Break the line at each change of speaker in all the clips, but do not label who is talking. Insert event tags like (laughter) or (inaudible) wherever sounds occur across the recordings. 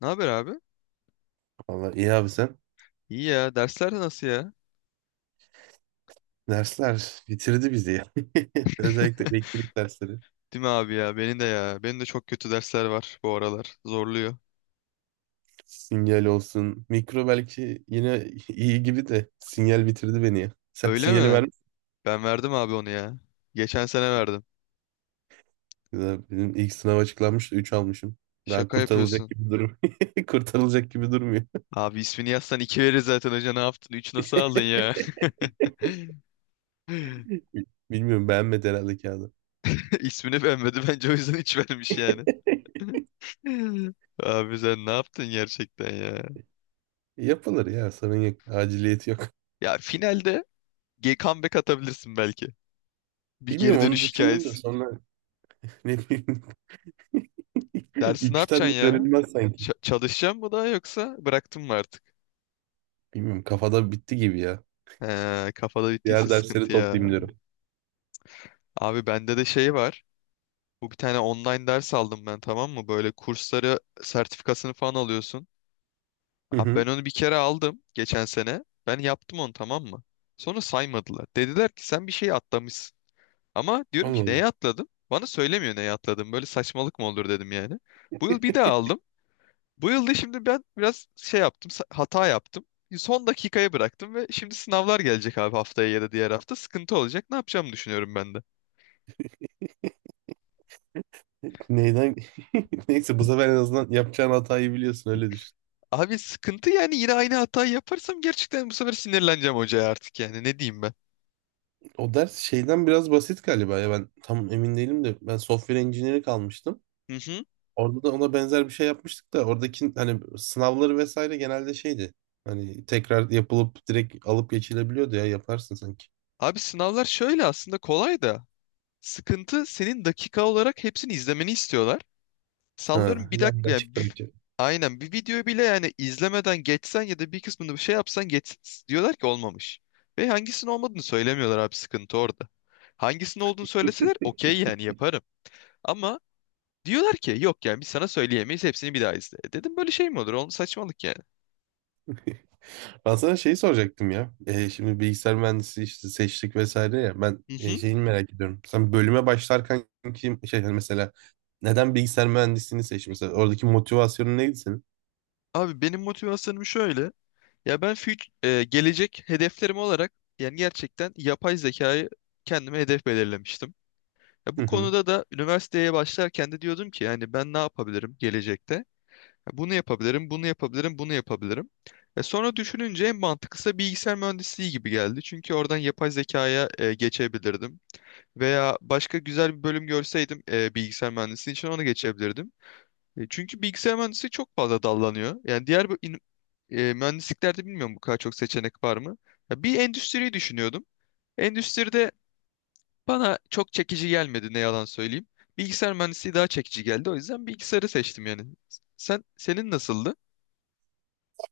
Ne haber abi?
Valla iyi abi sen.
İyi ya. Dersler de nasıl ya?
Dersler bitirdi bizi ya. (laughs) Özellikle elektrik dersleri.
Değil mi abi ya? Benim de ya. Benim de çok kötü dersler var bu aralar. Zorluyor.
Sinyal olsun. Mikro belki yine iyi gibi de sinyal bitirdi beni ya. Sen
Öyle
sinyali
mi?
vermişsin.
Ben verdim abi onu ya. Geçen sene verdim.
Benim ilk sınav açıklanmıştı. Üç almışım. Daha
Şaka
kurtarılacak
yapıyorsun.
gibi durum. (laughs) Kurtarılacak gibi durmuyor.
Abi ismini yazsan iki verir zaten hoca. Ne yaptın? Üç nasıl aldın ya? (laughs)
(laughs) Bilmiyorum, beğenmedi herhalde kağıdı.
İsmini beğenmedi. Bence o yüzden üç vermiş yani. (laughs) Abi sen ne yaptın gerçekten ya?
Yapılır ya, sorun yok. Aciliyeti yok.
Ya finalde comeback atabilirsin belki. Bir geri
Bilmiyorum, onu
dönüş
düşündüm de
hikayesi.
sonra (laughs) ne bileyim. (laughs)
Dersi ne
Üçten de
yapacaksın ya?
dönülmez sanki.
Çalışacağım mı daha yoksa bıraktım mı artık?
Bilmiyorum, kafada bitti gibi ya.
He, kafada bittiyse
Diğer dersleri
sıkıntı ya.
toplayayım diyorum.
Abi bende de şey var. Bu bir tane online ders aldım ben, tamam mı? Böyle kursları, sertifikasını falan alıyorsun. Abi ben
(laughs)
onu bir kere aldım geçen sene. Ben yaptım onu, tamam mı? Sonra saymadılar. Dediler ki sen bir şey atlamışsın. Ama diyorum ki neye
Anladım.
atladım? Bana söylemiyor neye atladım. Böyle saçmalık mı olur dedim yani. Bu yıl bir daha aldım. Bu yılda şimdi ben biraz şey yaptım, hata yaptım. Son dakikaya bıraktım ve şimdi sınavlar gelecek abi, haftaya ya da diğer hafta. Sıkıntı olacak. Ne yapacağımı düşünüyorum ben de.
Neyden? (laughs) Neyse, bu sefer en azından yapacağın hatayı biliyorsun, öyle düşün.
Abi sıkıntı yani, yine aynı hatayı yaparsam gerçekten bu sefer sinirleneceğim hocaya artık yani. Ne diyeyim ben?
O ders şeyden biraz basit galiba ya, ben tam emin değilim de, ben software engineering almıştım.
Hı hı.
Orada da ona benzer bir şey yapmıştık da, oradaki hani sınavları vesaire genelde şeydi. Hani tekrar yapılıp direkt alıp geçilebiliyordu ya, yaparsın sanki.
Abi sınavlar şöyle aslında kolay da. Sıkıntı, senin dakika olarak hepsini izlemeni istiyorlar.
Ha,
Sallıyorum bir dakika
yandan
yani
çıktı.
aynen, bir videoyu bile yani izlemeden geçsen ya da bir kısmını bir şey yapsan, geç diyorlar ki olmamış. Ve hangisinin olmadığını söylemiyorlar abi, sıkıntı orada. Hangisinin olduğunu söyleseler okey yani, yaparım. Ama diyorlar ki yok yani biz sana söyleyemeyiz, hepsini bir daha izle. E dedim böyle şey mi olur? Oğlum saçmalık yani.
Ben sana şeyi soracaktım ya. Şimdi bilgisayar mühendisliği işte seçtik vesaire ya. Ben
Hı hı.
şeyini merak ediyorum. Sen bölüme başlarken kim şey hani mesela neden bilgisayar mühendisliğini seçtin? Mesela oradaki motivasyonun neydi senin?
Abi benim motivasyonum şöyle. Ya ben gelecek hedeflerim olarak yani gerçekten yapay zekayı kendime hedef belirlemiştim. Ya
Hı
bu
hı.
konuda da üniversiteye başlarken de diyordum ki yani ben ne yapabilirim gelecekte? Ya bunu yapabilirim, bunu yapabilirim, bunu yapabilirim. E sonra düşününce en mantıklısı bilgisayar mühendisliği gibi geldi. Çünkü oradan yapay zekaya geçebilirdim. Veya başka güzel bir bölüm görseydim bilgisayar mühendisliği için ona geçebilirdim. Çünkü bilgisayar mühendisliği çok fazla dallanıyor. Yani diğer bu mühendisliklerde bilmiyorum bu kadar çok seçenek var mı? Ya bir endüstriyi düşünüyordum. Endüstride bana çok çekici gelmedi, ne yalan söyleyeyim. Bilgisayar mühendisliği daha çekici geldi. O yüzden bilgisayarı seçtim yani. Sen, senin nasıldı?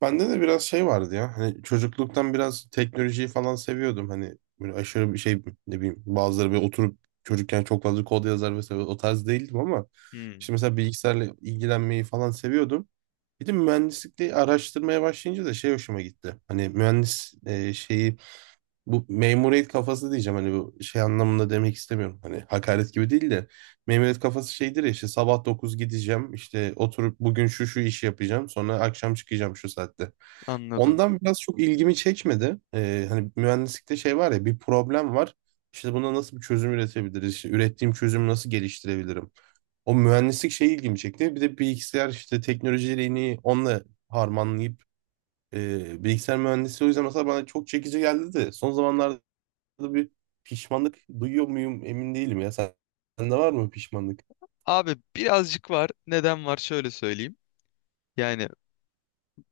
Bende de biraz şey vardı ya. Hani çocukluktan biraz teknolojiyi falan seviyordum. Hani böyle aşırı bir şey, ne bileyim, bazıları böyle oturup çocukken çok fazla kod yazar vesaire, o tarz değildim ama
Hmm,
işte mesela bilgisayarla ilgilenmeyi falan seviyordum. Bir de mühendislikte araştırmaya başlayınca da şey hoşuma gitti. Hani mühendis şeyi, bu memuriyet kafası diyeceğim, hani bu şey anlamında demek istemiyorum. Hani hakaret gibi değil de, memuriyet kafası şeydir ya, işte sabah 9 gideceğim, işte oturup bugün şu şu işi yapacağım, sonra akşam çıkacağım şu saatte.
anladım.
Ondan biraz çok ilgimi çekmedi. Hani mühendislikte şey var ya, bir problem var. İşte buna nasıl bir çözüm üretebiliriz? İşte ürettiğim çözümü nasıl geliştirebilirim? O mühendislik şey ilgimi çekti. Bir de bilgisayar işte teknolojilerini onunla harmanlayıp bilgisayar mühendisliği o yüzden mesela bana çok çekici geldi de, son zamanlarda bir pişmanlık duyuyor muyum emin değilim ya. Sen, sende var mı pişmanlık?
Abi birazcık var. Neden var şöyle söyleyeyim. Yani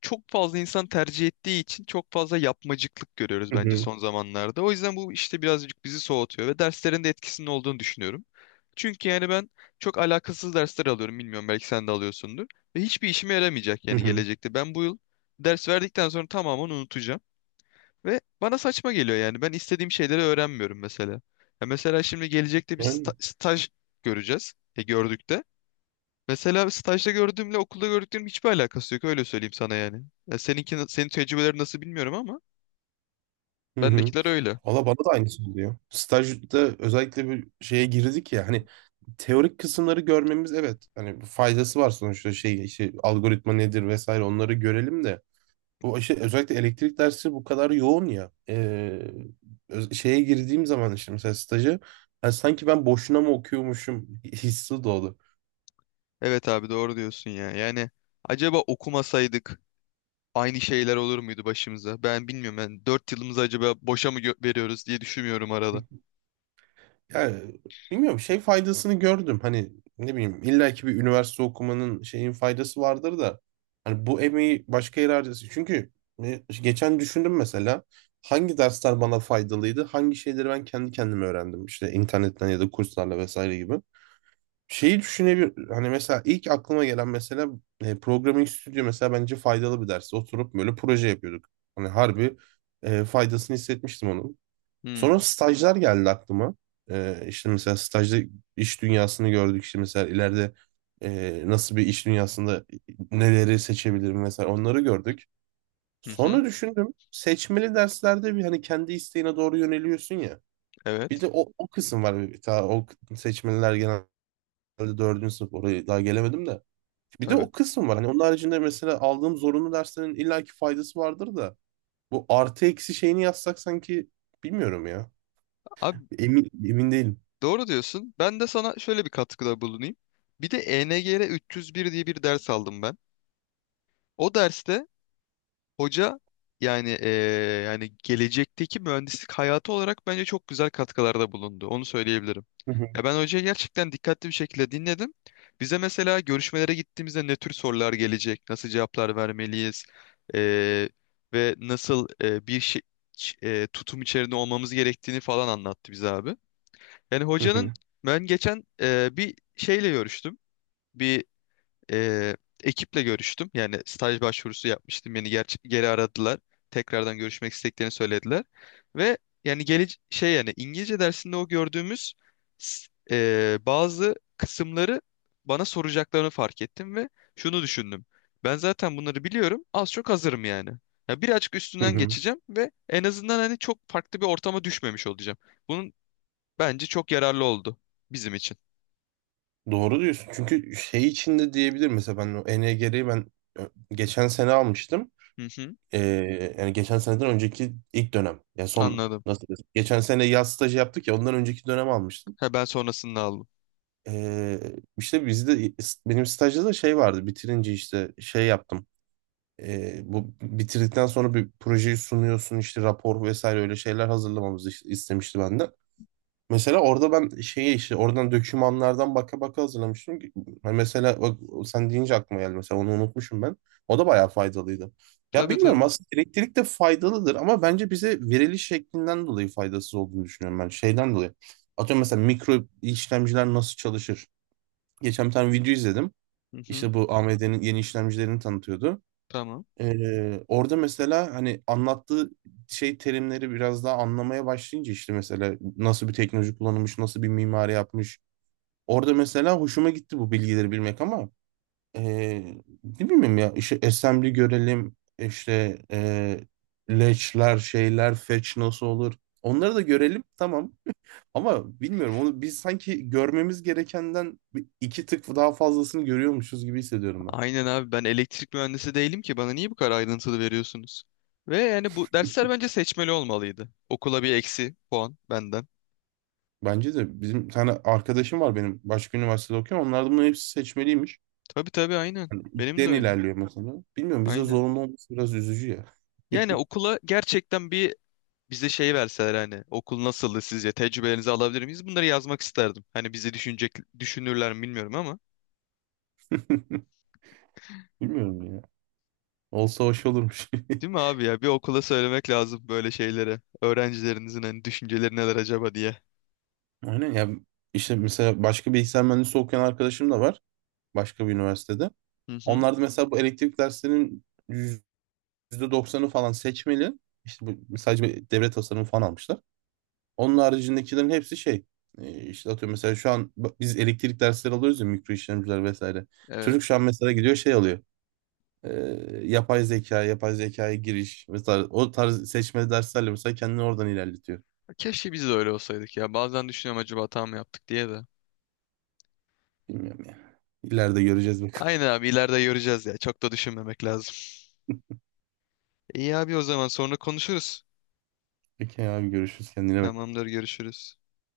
çok fazla insan tercih ettiği için çok fazla yapmacıklık görüyoruz
Hı
bence
hı.
son zamanlarda. O yüzden bu işte birazcık bizi soğutuyor ve derslerin de etkisinin olduğunu düşünüyorum. Çünkü yani ben çok alakasız dersler alıyorum. Bilmiyorum, belki sen de alıyorsundur. Ve hiçbir işime yaramayacak
Hı
yani
hı.
gelecekte. Ben bu yıl ders verdikten sonra tamamen unutacağım. Ve bana saçma geliyor yani. Ben istediğim şeyleri öğrenmiyorum mesela. Ya mesela şimdi gelecekte bir
Yani.
staj göreceğiz. E gördük de. Mesela stajda gördüğümle okulda gördüklerim hiçbir alakası yok. Öyle söyleyeyim sana yani. Ya seninki, senin tecrübeleri nasıl bilmiyorum ama
Hı hı.
bendekiler öyle.
Valla bana da aynısı oluyor. Stajda özellikle bir şeye girdik ya, hani teorik kısımları görmemiz, evet hani faydası var sonuçta, şey işte algoritma nedir vesaire, onları görelim de bu işte özellikle elektrik dersi bu kadar yoğun ya. Öz- şeye girdiğim zaman işte mesela stajı, yani sanki ben boşuna mı okuyormuşum hissi doğdu.
Evet abi, doğru diyorsun ya. Yani acaba okumasaydık aynı şeyler olur muydu başımıza? Ben bilmiyorum. Ben 4 yılımızı acaba boşa mı veriyoruz diye düşünüyorum arada.
Ya bilmiyorum, şey faydasını gördüm. Hani ne bileyim, illa ki bir üniversite okumanın şeyin faydası vardır da. Hani bu emeği başka yere harcası. Çünkü geçen düşündüm mesela hangi dersler bana faydalıydı? Hangi şeyleri ben kendi kendime öğrendim işte internetten ya da kurslarla vesaire gibi. Şeyi düşünebilir, hani mesela ilk aklıma gelen mesela Programming Studio mesela bence faydalı bir ders. Oturup böyle proje yapıyorduk. Hani harbi faydasını hissetmiştim onu. Sonra
Hmm.
stajlar geldi aklıma. İşte mesela stajda iş dünyasını gördük. İşte mesela ileride nasıl bir iş dünyasında neleri seçebilirim, mesela onları gördük.
Hı hı.
Sonra düşündüm, seçmeli derslerde bir hani kendi isteğine doğru yöneliyorsun ya. Bir
Evet.
de o, o kısım var. Bir- Ta, o k- seçmeliler genelde dördüncü sınıf, oraya daha gelemedim de. Bir de
Tabii.
o kısım var. Hani onun haricinde mesela aldığım zorunlu derslerin illaki faydası vardır da. Bu artı eksi şeyini yazsak sanki, bilmiyorum ya.
Abi
Emin değilim.
doğru diyorsun. Ben de sana şöyle bir katkıda bulunayım. Bir de ENGR 301 diye bir ders aldım ben. O derste hoca yani yani gelecekteki mühendislik hayatı olarak bence çok güzel katkılarda bulundu. Onu söyleyebilirim.
Hı hı.
Ya ben hocayı gerçekten dikkatli bir şekilde dinledim. Bize mesela görüşmelere gittiğimizde ne tür sorular gelecek, nasıl cevaplar vermeliyiz eee, ve nasıl bir şey, tutum içerisinde olmamız gerektiğini falan anlattı bize abi. Yani
Hı
hocanın,
hı.
ben geçen bir şeyle görüştüm. Bir e, ekiple görüştüm. Yani staj başvurusu yapmıştım. Beni geri aradılar. Tekrardan görüşmek istediklerini söylediler. Ve yani gele şey yani İngilizce dersinde o gördüğümüz bazı kısımları bana soracaklarını fark ettim ve şunu düşündüm. Ben zaten bunları biliyorum. Az çok hazırım yani. Ya birazcık
Hı
üstünden
hı.
geçeceğim ve en azından hani çok farklı bir ortama düşmemiş olacağım. Bunun, bence çok yararlı oldu bizim için.
Doğru diyorsun. Çünkü şey içinde diyebilir mesela, ben o ENGR'yi ö- geçen sene almıştım.
Hı hı,
Yani geçen seneden önceki ilk dönem. Ya son,
anladım.
nasıl desem. Geçen sene yaz stajı yaptık ya, ondan önceki dönem almıştım.
Ha, ben sonrasını aldım.
Ee, işte bizde, benim stajda da şey vardı. Bitirince işte şey yaptım. Bu bitirdikten sonra bir projeyi sunuyorsun işte, rapor vesaire öyle şeyler hazırlamamızı işte istemişti benden. Mesela orada ben şeyi işte oradan dokümanlardan baka baka hazırlamıştım. Ha, mesela bak, sen deyince aklıma geldi. Mesela onu unutmuşum ben. O da bayağı faydalıydı. Ya
Tabii,
bilmiyorum,
tabii.
aslında elektrik de faydalıdır ama bence bize veriliş şeklinden dolayı faydasız olduğunu düşünüyorum ben. Şeyden dolayı. Atıyorum mesela mikro işlemciler nasıl çalışır? Geçen bir tane video izledim.
Hı hı,
İşte bu AMD'nin yeni işlemcilerini tanıtıyordu.
tamam.
Orada mesela hani anlattığı şey terimleri biraz daha anlamaya başlayınca, işte mesela nasıl bir teknoloji kullanılmış, nasıl bir mimari yapmış. Orada mesela hoşuma gitti bu bilgileri bilmek ama ee, ne bileyim ya, işte assembly görelim, işte leçler şeyler fetch nasıl olur, onları da görelim tamam, ama bilmiyorum, onu biz sanki görmemiz gerekenden bir- iki tık daha fazlasını görüyormuşuz gibi hissediyorum.
Aynen abi, ben elektrik mühendisi değilim ki bana niye bu kadar ayrıntılı veriyorsunuz? Ve yani bu dersler bence seçmeli olmalıydı. Okula bir eksi puan benden.
Bence de bizim bir tane arkadaşım var benim, başka üniversitede okuyor. Onlardan bunların hepsi seçmeliymiş.
Tabii tabii, aynen. Benim de
Den
öyle.
ilerliyor mesela. Bilmiyorum, bizde
Aynen.
zorunlu olması biraz üzücü ya.
Yani okula gerçekten bir, bize şey verseler hani okul nasıldı sizce, tecrübelerinizi alabilir miyiz? Bunları yazmak isterdim. Hani bizi düşünecek, düşünürler mi bilmiyorum ama.
(laughs) Bilmiyorum ya. Olsa hoş olurmuş.
Değil mi abi ya? Bir okula söylemek lazım böyle şeyleri. Öğrencilerinizin hani düşünceleri neler acaba diye.
(laughs) Aynen ya, işte mesela başka bilgisayar mühendisi okuyan arkadaşım da var. Başka bir üniversitede.
Hı hı.
Onlar mesela bu elektrik derslerinin yüzde doksanı falan seçmeli. İşte bu sadece bir devre tasarımı falan almışlar. Onun haricindekilerin hepsi şey. İşte atıyorum mesela şu an bak biz elektrik dersleri alıyoruz ya, mikro işlemciler vesaire.
Evet.
Çocuk şu an mesela gidiyor şey alıyor. E, Yapay zeka, yapay zekaya giriş, mesela o tarz seçmeli derslerle mesela kendini oradan ilerletiyor.
Keşke biz de öyle olsaydık ya. Bazen düşünüyorum acaba hata mı yaptık diye de.
Bilmiyorum ya. İleride göreceğiz bakalım.
Aynen
(laughs)
abi, ileride göreceğiz ya. Çok da düşünmemek lazım. İyi abi, o zaman sonra konuşuruz.
Peki abi, görüşürüz, kendine bak.
Tamamdır, görüşürüz.